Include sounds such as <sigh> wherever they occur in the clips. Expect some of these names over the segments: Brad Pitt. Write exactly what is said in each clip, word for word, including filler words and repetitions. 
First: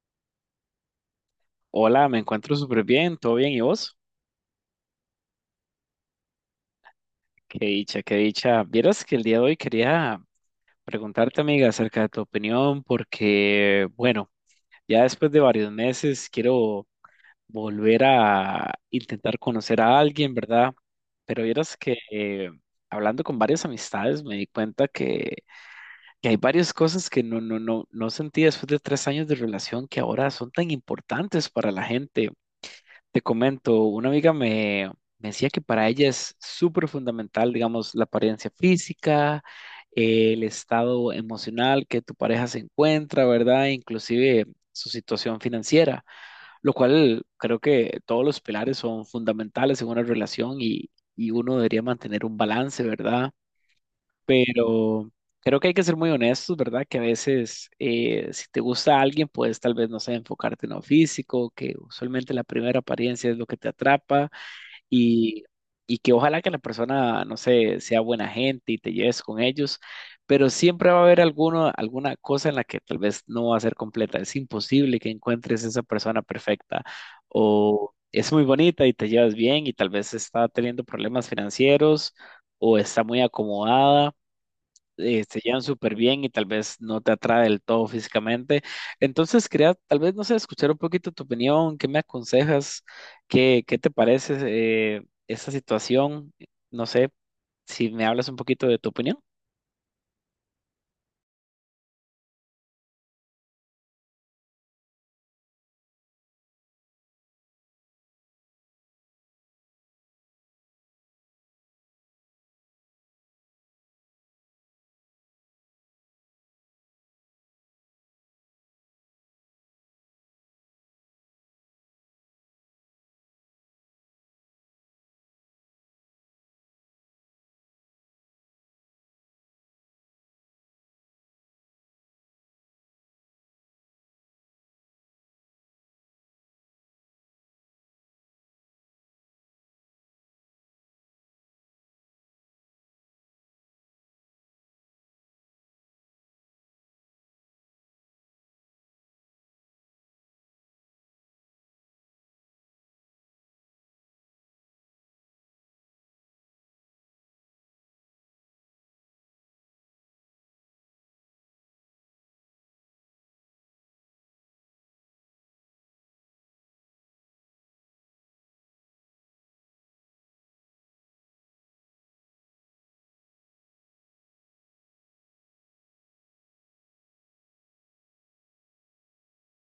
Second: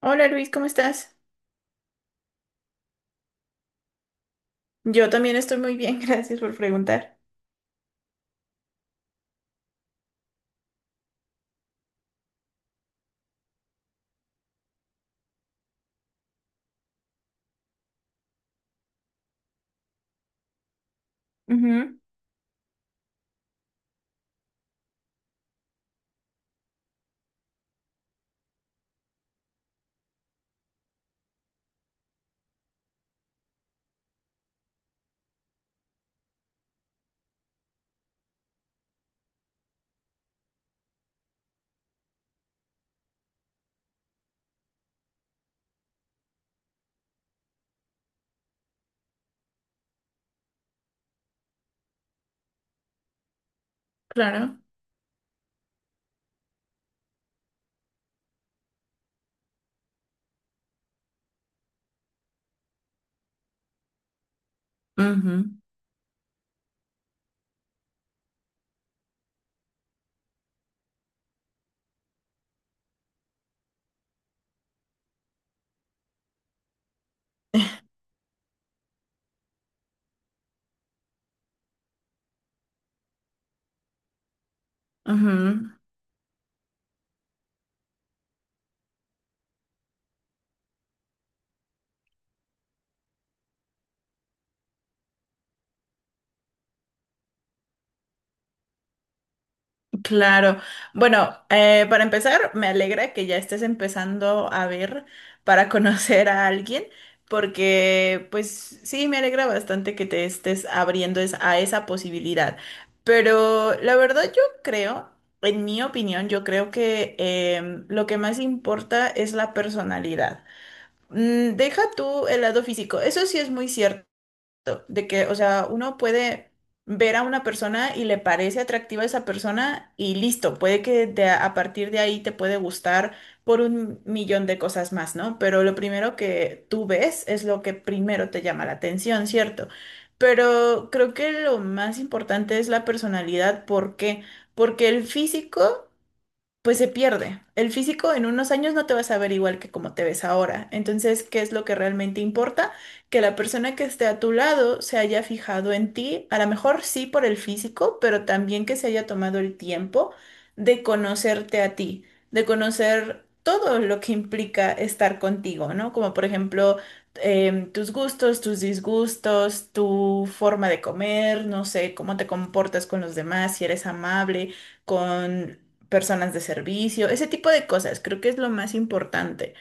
Hola Luis, ¿cómo estás? Hola, me encuentro súper bien, todo bien, ¿y vos? Yo también estoy muy bien, <laughs> gracias por preguntar. Qué dicha, qué dicha. Vieras que el día de hoy quería preguntarte, amiga, acerca de tu opinión, porque, bueno, ya después de varios meses quiero volver a intentar conocer a alguien, ¿verdad? Pero vieras que Ujú, eh, hablando con varias amistades me di cuenta que, que hay varias cosas que no, no, no, no sentí después de tres años de relación que ahora son tan importantes para la gente. Te comento, una amiga me, me decía que para ella es súper fundamental, digamos, la apariencia física, eh, el estado emocional que tu pareja se encuentra, ¿verdad? Inclusive su situación financiera, lo cual creo que todos los pilares son fundamentales en una relación y, y uno debería mantener un balance, ¿verdad? claro. Pero creo que hay que ser muy honestos, ¿verdad? Que a veces eh, si te gusta alguien, pues tal vez no sé, enfocarte en lo físico, que usualmente la primera apariencia es lo que te atrapa y, Ujú, y que ojalá que la persona, no sé, sea buena gente y te lleves con ellos, pero siempre va a haber alguno, alguna cosa en la que tal vez no va a ser completa. Es imposible que encuentres esa persona perfecta o es muy bonita y te llevas bien y tal vez está teniendo problemas financieros o está muy acomodada, eh, se llevan ujú, súper bien y tal vez no te atrae del todo físicamente. Entonces quería tal vez, no sé, escuchar un poquito tu opinión, qué me aconsejas, qué, qué te parece eh, esa situación, no sé, si me hablas un poquito de tu opinión. claro. Bueno, eh, para empezar, me alegra que ya estés empezando a ver para <laughs> conocer a alguien, porque pues sí, me alegra bastante que te estés abriendo es- a esa posibilidad. Pero la verdad yo creo, en mi opinión, yo creo que em, lo que más importa es la personalidad. Mm, Deja tú el lado físico. Eso sí es muy cierto, de que, o sea, uno puede ver a una persona y le parece atractiva esa persona y listo, puede que de a a partir de ahí te puede gustar por un millón de cosas más, ¿no? Pero lo primero que tú ves es lo que primero te llama la atención, ¿cierto? Pero creo que lo más importante es la personalidad. ¿Por qué? Porque el físico pues se pierde. El físico en unos años no te vas a ver igual que como te ves ahora. Entonces, ¿qué es lo que realmente importa? Que la persona que esté a tu lado se haya fijado en ti, a lo mejor sí por el físico, pero también que se haya tomado el tiempo de conocerte a ti, de conocer todo lo que implica estar contigo, ¿no? Como por ejemplo, em, tus gustos, tus disgustos, tu forma de comer, no sé, cómo te comportas con los demás, si eres amable con personas de servicio, ese tipo de cosas, creo que es lo más importante,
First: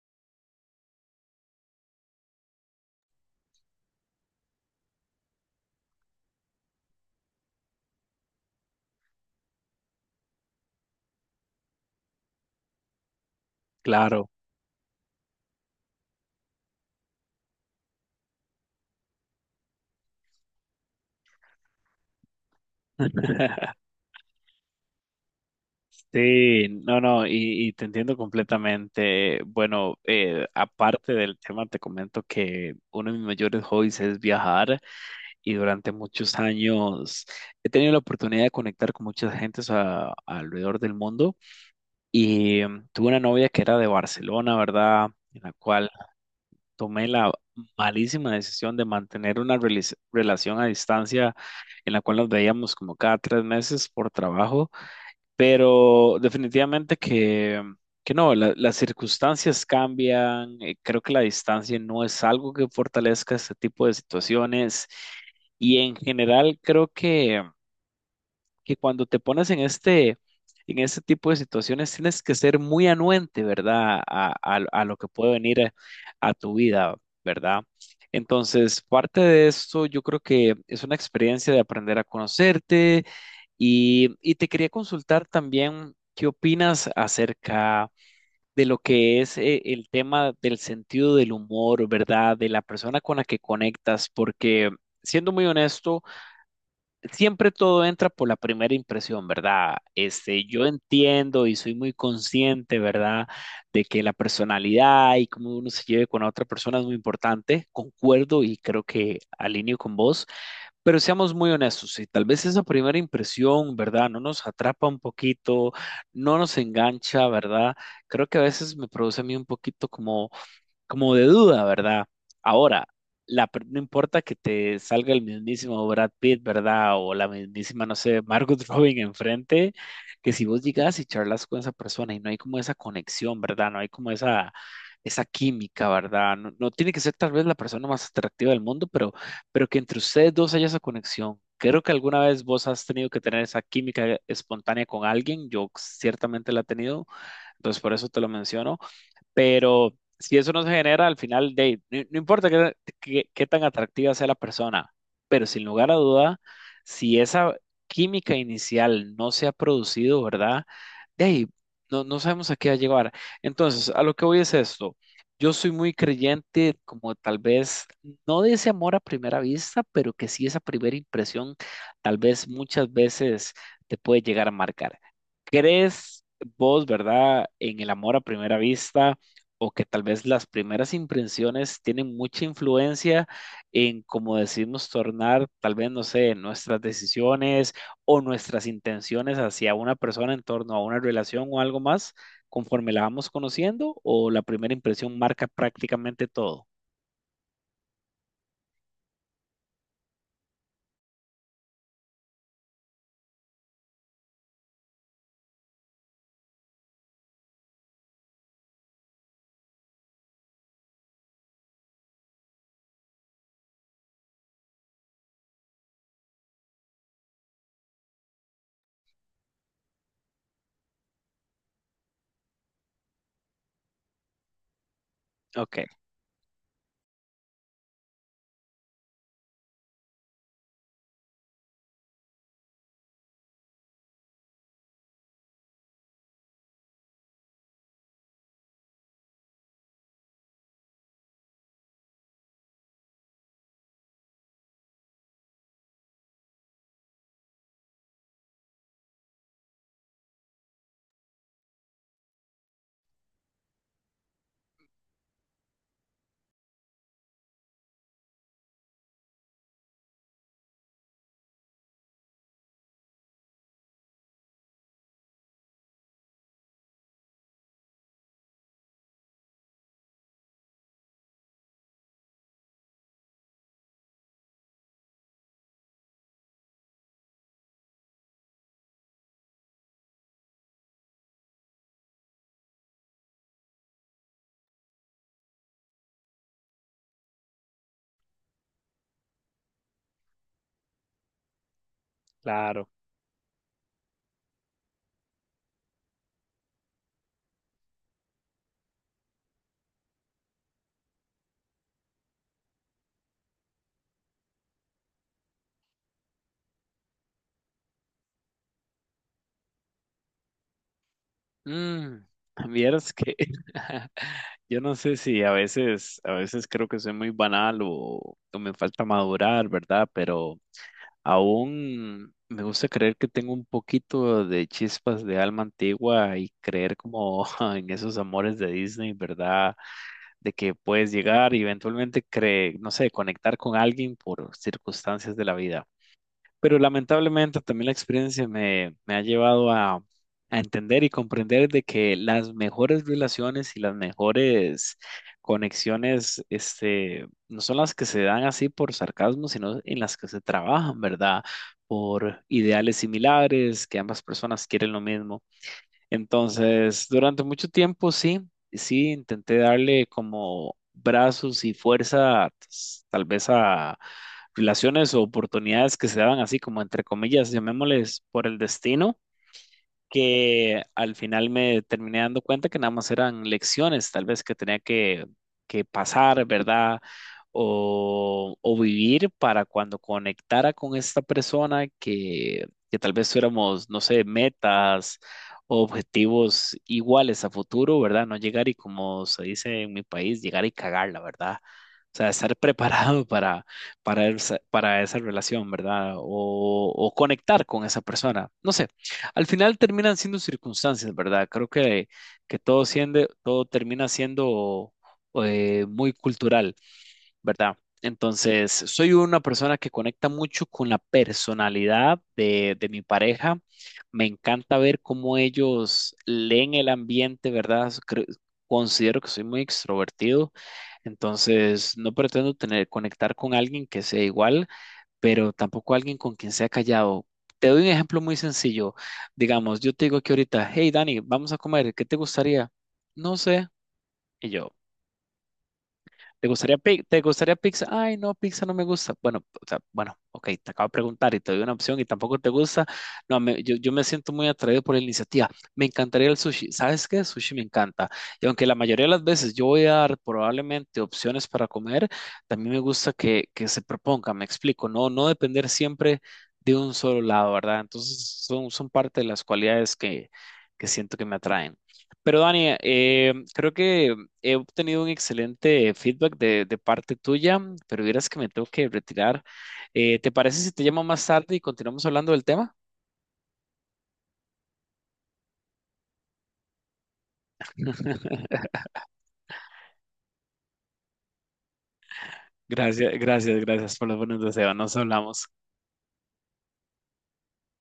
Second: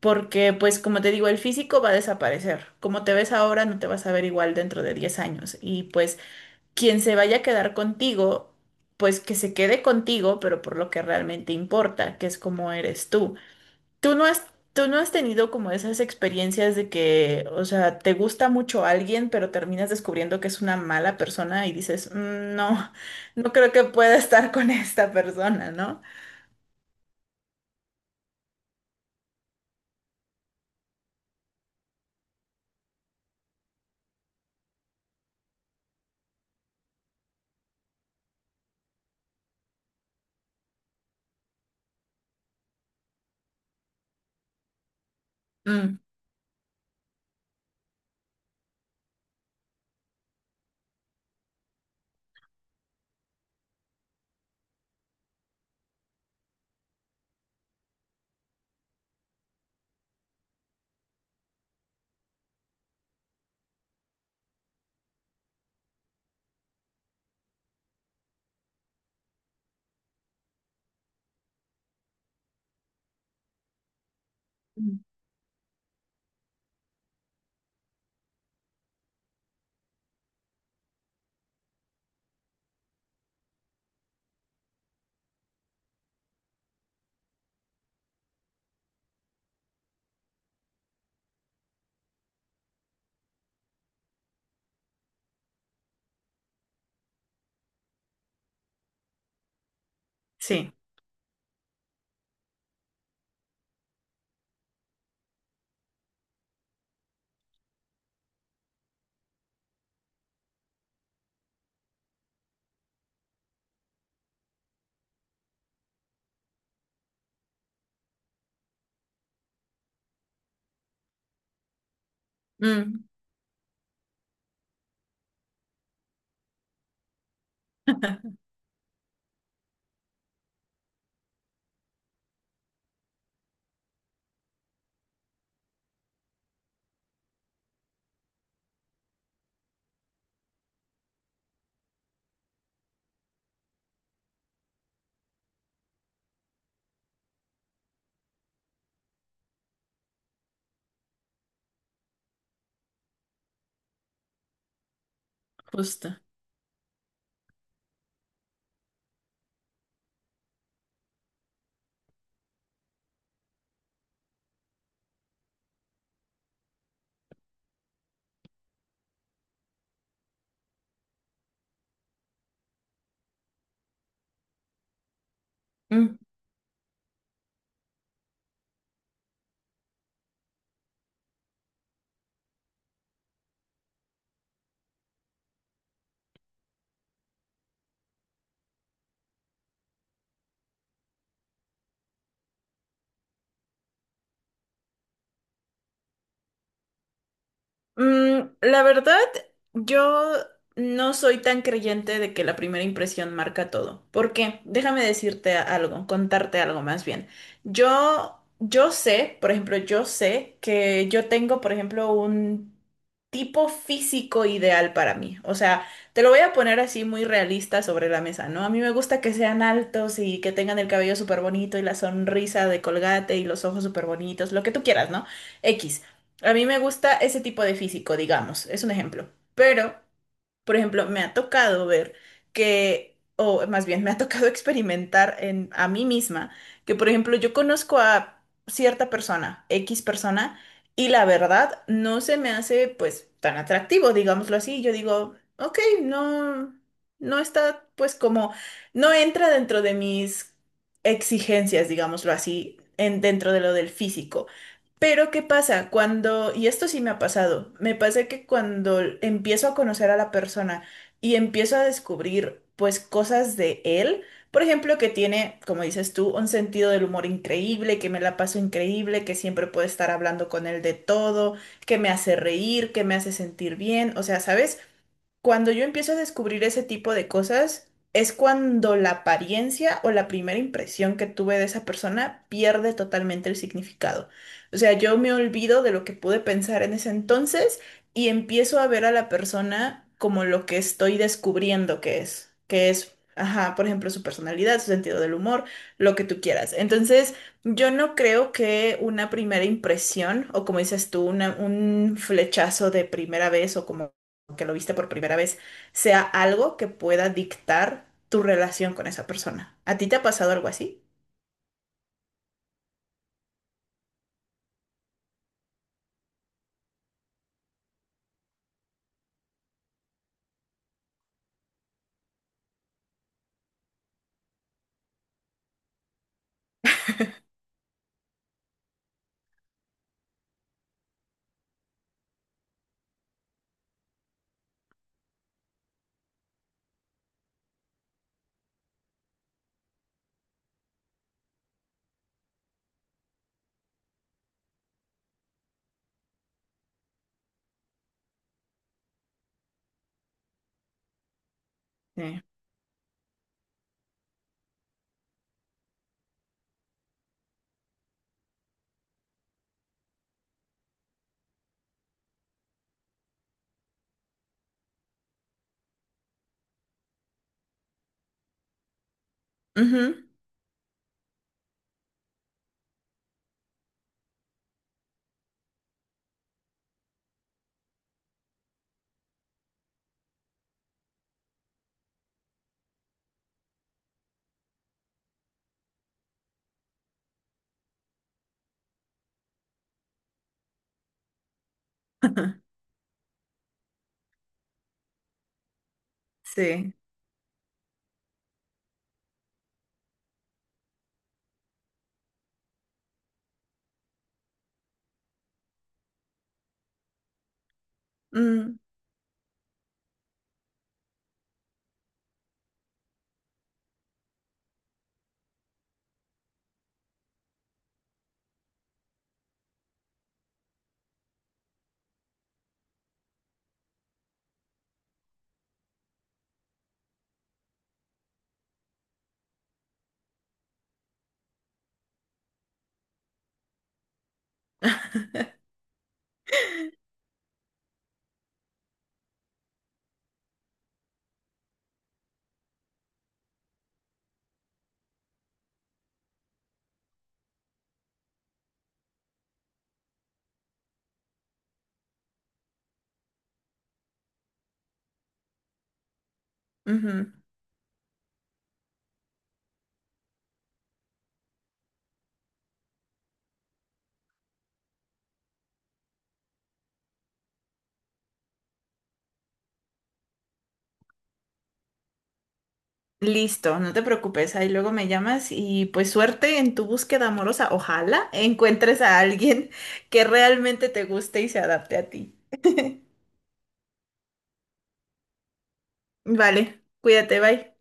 porque pues como te digo, el físico va a desaparecer, como te ves ahora no te vas a ver igual dentro de diez años y pues quien se vaya a quedar contigo, pues que se quede contigo, pero por lo que realmente importa, que es cómo eres tú. Tú no Claro. has, tú no has tenido como esas experiencias de que, o sea, te gusta mucho alguien, pero terminas descubriendo que es una mala persona y dices: "Mm, no, <laughs> no creo <laughs> que pueda estar con esta persona, ¿no?". Sí, no, no, y, y te entiendo completamente. Bueno, eh, aparte del tema, te comento que uno de mis mayores hobbies es viajar. Y durante muchos años he tenido la oportunidad de conectar con muchas gentes a- alrededor del mundo y em, tuve una novia que era de Barcelona, ¿verdad? En la cual Mm, tomé la malísima decisión de mantener una relis- relación a distancia en la cual nos veíamos como cada tres meses por trabajo, pero definitivamente que, que no, la- las circunstancias cambian, eh, creo que la distancia no es algo que fortalezca este tipo de situaciones, y en general creo que que cuando te pones en este, en este tipo de situaciones tienes que ser muy anuente, ¿verdad? A, a- a lo mm, que puede venir a, a tu vida, ¿verdad? Entonces, parte de esto yo creo que es una experiencia de aprender a conocerte y, y te quería consultar también qué opinas acerca de lo que es eh, el tema del sentido del humor, ¿verdad? De la persona con la que conectas, porque siendo muy honesto, siempre todo entra por la primera impresión, ¿verdad? Este, yo sí, entiendo y soy muy consciente, ¿verdad? De que la personalidad y cómo uno se lleve con la otra persona es muy importante. Concuerdo y creo que alineo con vos, pero seamos muy honestos, si tal vez esa primera impresión, ¿verdad? No nos atrapa un poquito, no nos engancha, ¿verdad? Creo que a veces me produce a mí un poquito como como de duda, ¿verdad? Ahora, mm, la, per- no importa que te salga el mismísimo Brad Pitt, ¿verdad? O la mismísima, no sé, Margot <laughs> Robin enfrente, que si vos llegas y charlas con esa persona y no hay como esa conexión, ¿verdad? No hay como esa, esa química, ¿verdad? No, no tiene que ser tal vez la persona más atractiva del mundo, pero, pero que entre ustedes dos haya esa conexión. Creo que alguna vez vos has tenido que tener esa química espontánea con alguien, yo ciertamente la he tenido, entonces por eso te lo menciono. Pero si eso no se genera, al final, de, no, no importa qué, qué- qué tan atractiva sea la persona, pero sin lugar a justo. duda, si esa química inicial no se ha producido, ¿verdad? De ahí, no, no sabemos a qué va a llegar. Entonces, a lo que voy es esto. Yo soy muy creyente, como tal vez, no de ese amor a primera vista, pero que sí esa primera impresión, tal vez muchas veces te puede llegar a marcar. Mm. ¿Crees vos, verdad, en el amor a primera vista? ¿O que tal vez las primeras impresiones tienen mucha influencia en cómo decidimos tornar, tal vez, no sé, nuestras decisiones o nuestras intenciones hacia una persona en torno a una relación o algo más, conforme la vamos conociendo, o la primera impresión marca prácticamente todo? Mm, la verdad, yo no soy tan creyente de que la primera impresión marca todo. ¿Por qué? Déjame decirte algo, contarte algo más bien. Yo, yo sé, por ejemplo, yo sé que yo tengo, por ejemplo, un tipo físico ideal para mí. O sea, te lo voy a poner así muy realista sobre la mesa, ¿no? A mí me gusta que sean altos y que tengan el cabello súper bonito y la sonrisa de Colgate y los ojos súper bonitos, lo que tú quieras, ¿no? Ok. X. A mí me gusta ese tipo de físico, digamos, es un ejemplo. Pero, por ejemplo, me ha tocado ver que, o más bien, me ha tocado <laughs> experimentar en, a mí misma, que, por ejemplo, yo conozco a cierta persona, X persona, y la verdad no se me hace, pues, tan atractivo, digámoslo así. Yo digo, ok, no, no está, pues, como, no entra dentro de mis exigencias, digámoslo así, en, dentro de lo del físico. Pero ¿qué pasa? Cuando, y esto sí me ha pasado, me pasa que cuando empiezo a conocer a la persona y empiezo a descubrir pues cosas de él, por ejemplo, que, tiene, como dices tú, un sentido del humor increíble, que me la paso increíble, que siempre puedo estar hablando con él de todo, que me hace reír, que me hace sentir bien, o sea, ¿sabes? Cuando yo empiezo a descubrir ese tipo de cosas, es cuando la apariencia o la primera impresión que tuve de esa persona pierde totalmente el significado. O sea, yo me olvido de lo que pude pensar en ese entonces y empiezo a ver a la persona como lo que estoy descubriendo que es, Claro. que es, ajá, por ejemplo, su personalidad, su sentido del humor, lo que tú quieras. Entonces, yo no creo que una primera impresión o como dices tú, una- un flechazo de primera vez o como que lo viste por primera vez, sea algo que pueda dictar tu relación con esa persona. ¿A ti te ha pasado algo así? Mm, Vieras que <laughs> yo no sé si a veces, a veces creo que soy muy banal o, o me falta madurar, ¿verdad? Pero Aún me gusta creer que tengo un poquito de chispas de alma antigua y creer como <laughs> en esos amores de Disney, ¿verdad? De que puedes llegar y eventualmente cre- no sé, conectar con alguien por circunstancias de la vida. Pero lamentablemente también la experiencia me, me ha llevado a, a entender y comprender de que las mejores relaciones y las mejores conexiones, este, no son las que se dan así por sarcasmo, sino en las que se trabajan, ¿verdad? Sí. Por ideales similares, que ambas personas quieren lo mismo. Entonces, durante mucho tiempo sí, sí, intenté darle como brazos y fuerza, pues, tal vez a relaciones o oportunidades que se daban así como entre comillas, llamémosles por el destino, Ujú. que al final me terminé dando cuenta que nada más eran lecciones, tal vez que tenía que, que pasar, ¿verdad? O, o vivir para cuando conectara con esta persona que, que tal vez tuviéramos, no sé, metas o objetivos iguales a futuro, ¿verdad? No llegar y como se dice en mi país, llegar y cagarla, ¿verdad? O sea, estar <laughs> <laughs> preparado para, para, esa, para esa relación, ¿verdad? O, Sí. o conectar con esa persona. No sé, al final terminan siendo circunstancias, ¿verdad? Creo que, que todo, siendo, todo termina siendo eh, muy cultural, ¿verdad? Entonces, Mm, soy una persona que conecta mucho con la personalidad de, de mi pareja. Me encanta ver cómo ellos leen el ambiente, ¿verdad? Creo- considero que soy muy extrovertido, entonces no pretendo tener, conectar con alguien que sea igual pero tampoco alguien con quien sea callado. Te doy un ejemplo muy sencillo. Digamos, yo te digo que ahorita, hey Dani, vamos a comer, ¿qué te gustaría? No sé. Y yo, ¿te gustaría, pi- te gustaría pizza? Ay, no, pizza no me gusta. Bueno, o sea, bueno, ok, te acabo de preguntar y te doy una opción y tampoco te gusta. No, me- yo, yo me siento muy atraído por la iniciativa. Me encantaría el sushi. ¿Sabes qué? Sushi me encanta. Y aunque la mayoría de las veces yo voy a dar probablemente opciones para comer, también me gusta que, que se proponga, me explico, no, no depender siempre de un solo ujú. lado, ¿verdad? Entonces son, son parte de las cualidades que, que siento que me atraen. Pero Dani, eh, creo que he obtenido un excelente feedback de, de parte tuya, pero vieras que me tengo que retirar. Eh, ¿te parece si te llamo más tarde y continuamos hablando del tema? Listo, no te preocupes. Ahí luego me llamas y pues suerte en tu búsqueda amorosa. Ojalá encuentres a alguien que realmente te guste y se adapte a ti. Gracias, gracias, gracias por los buenos deseos. Nos hablamos. Vale, cuídate, bye.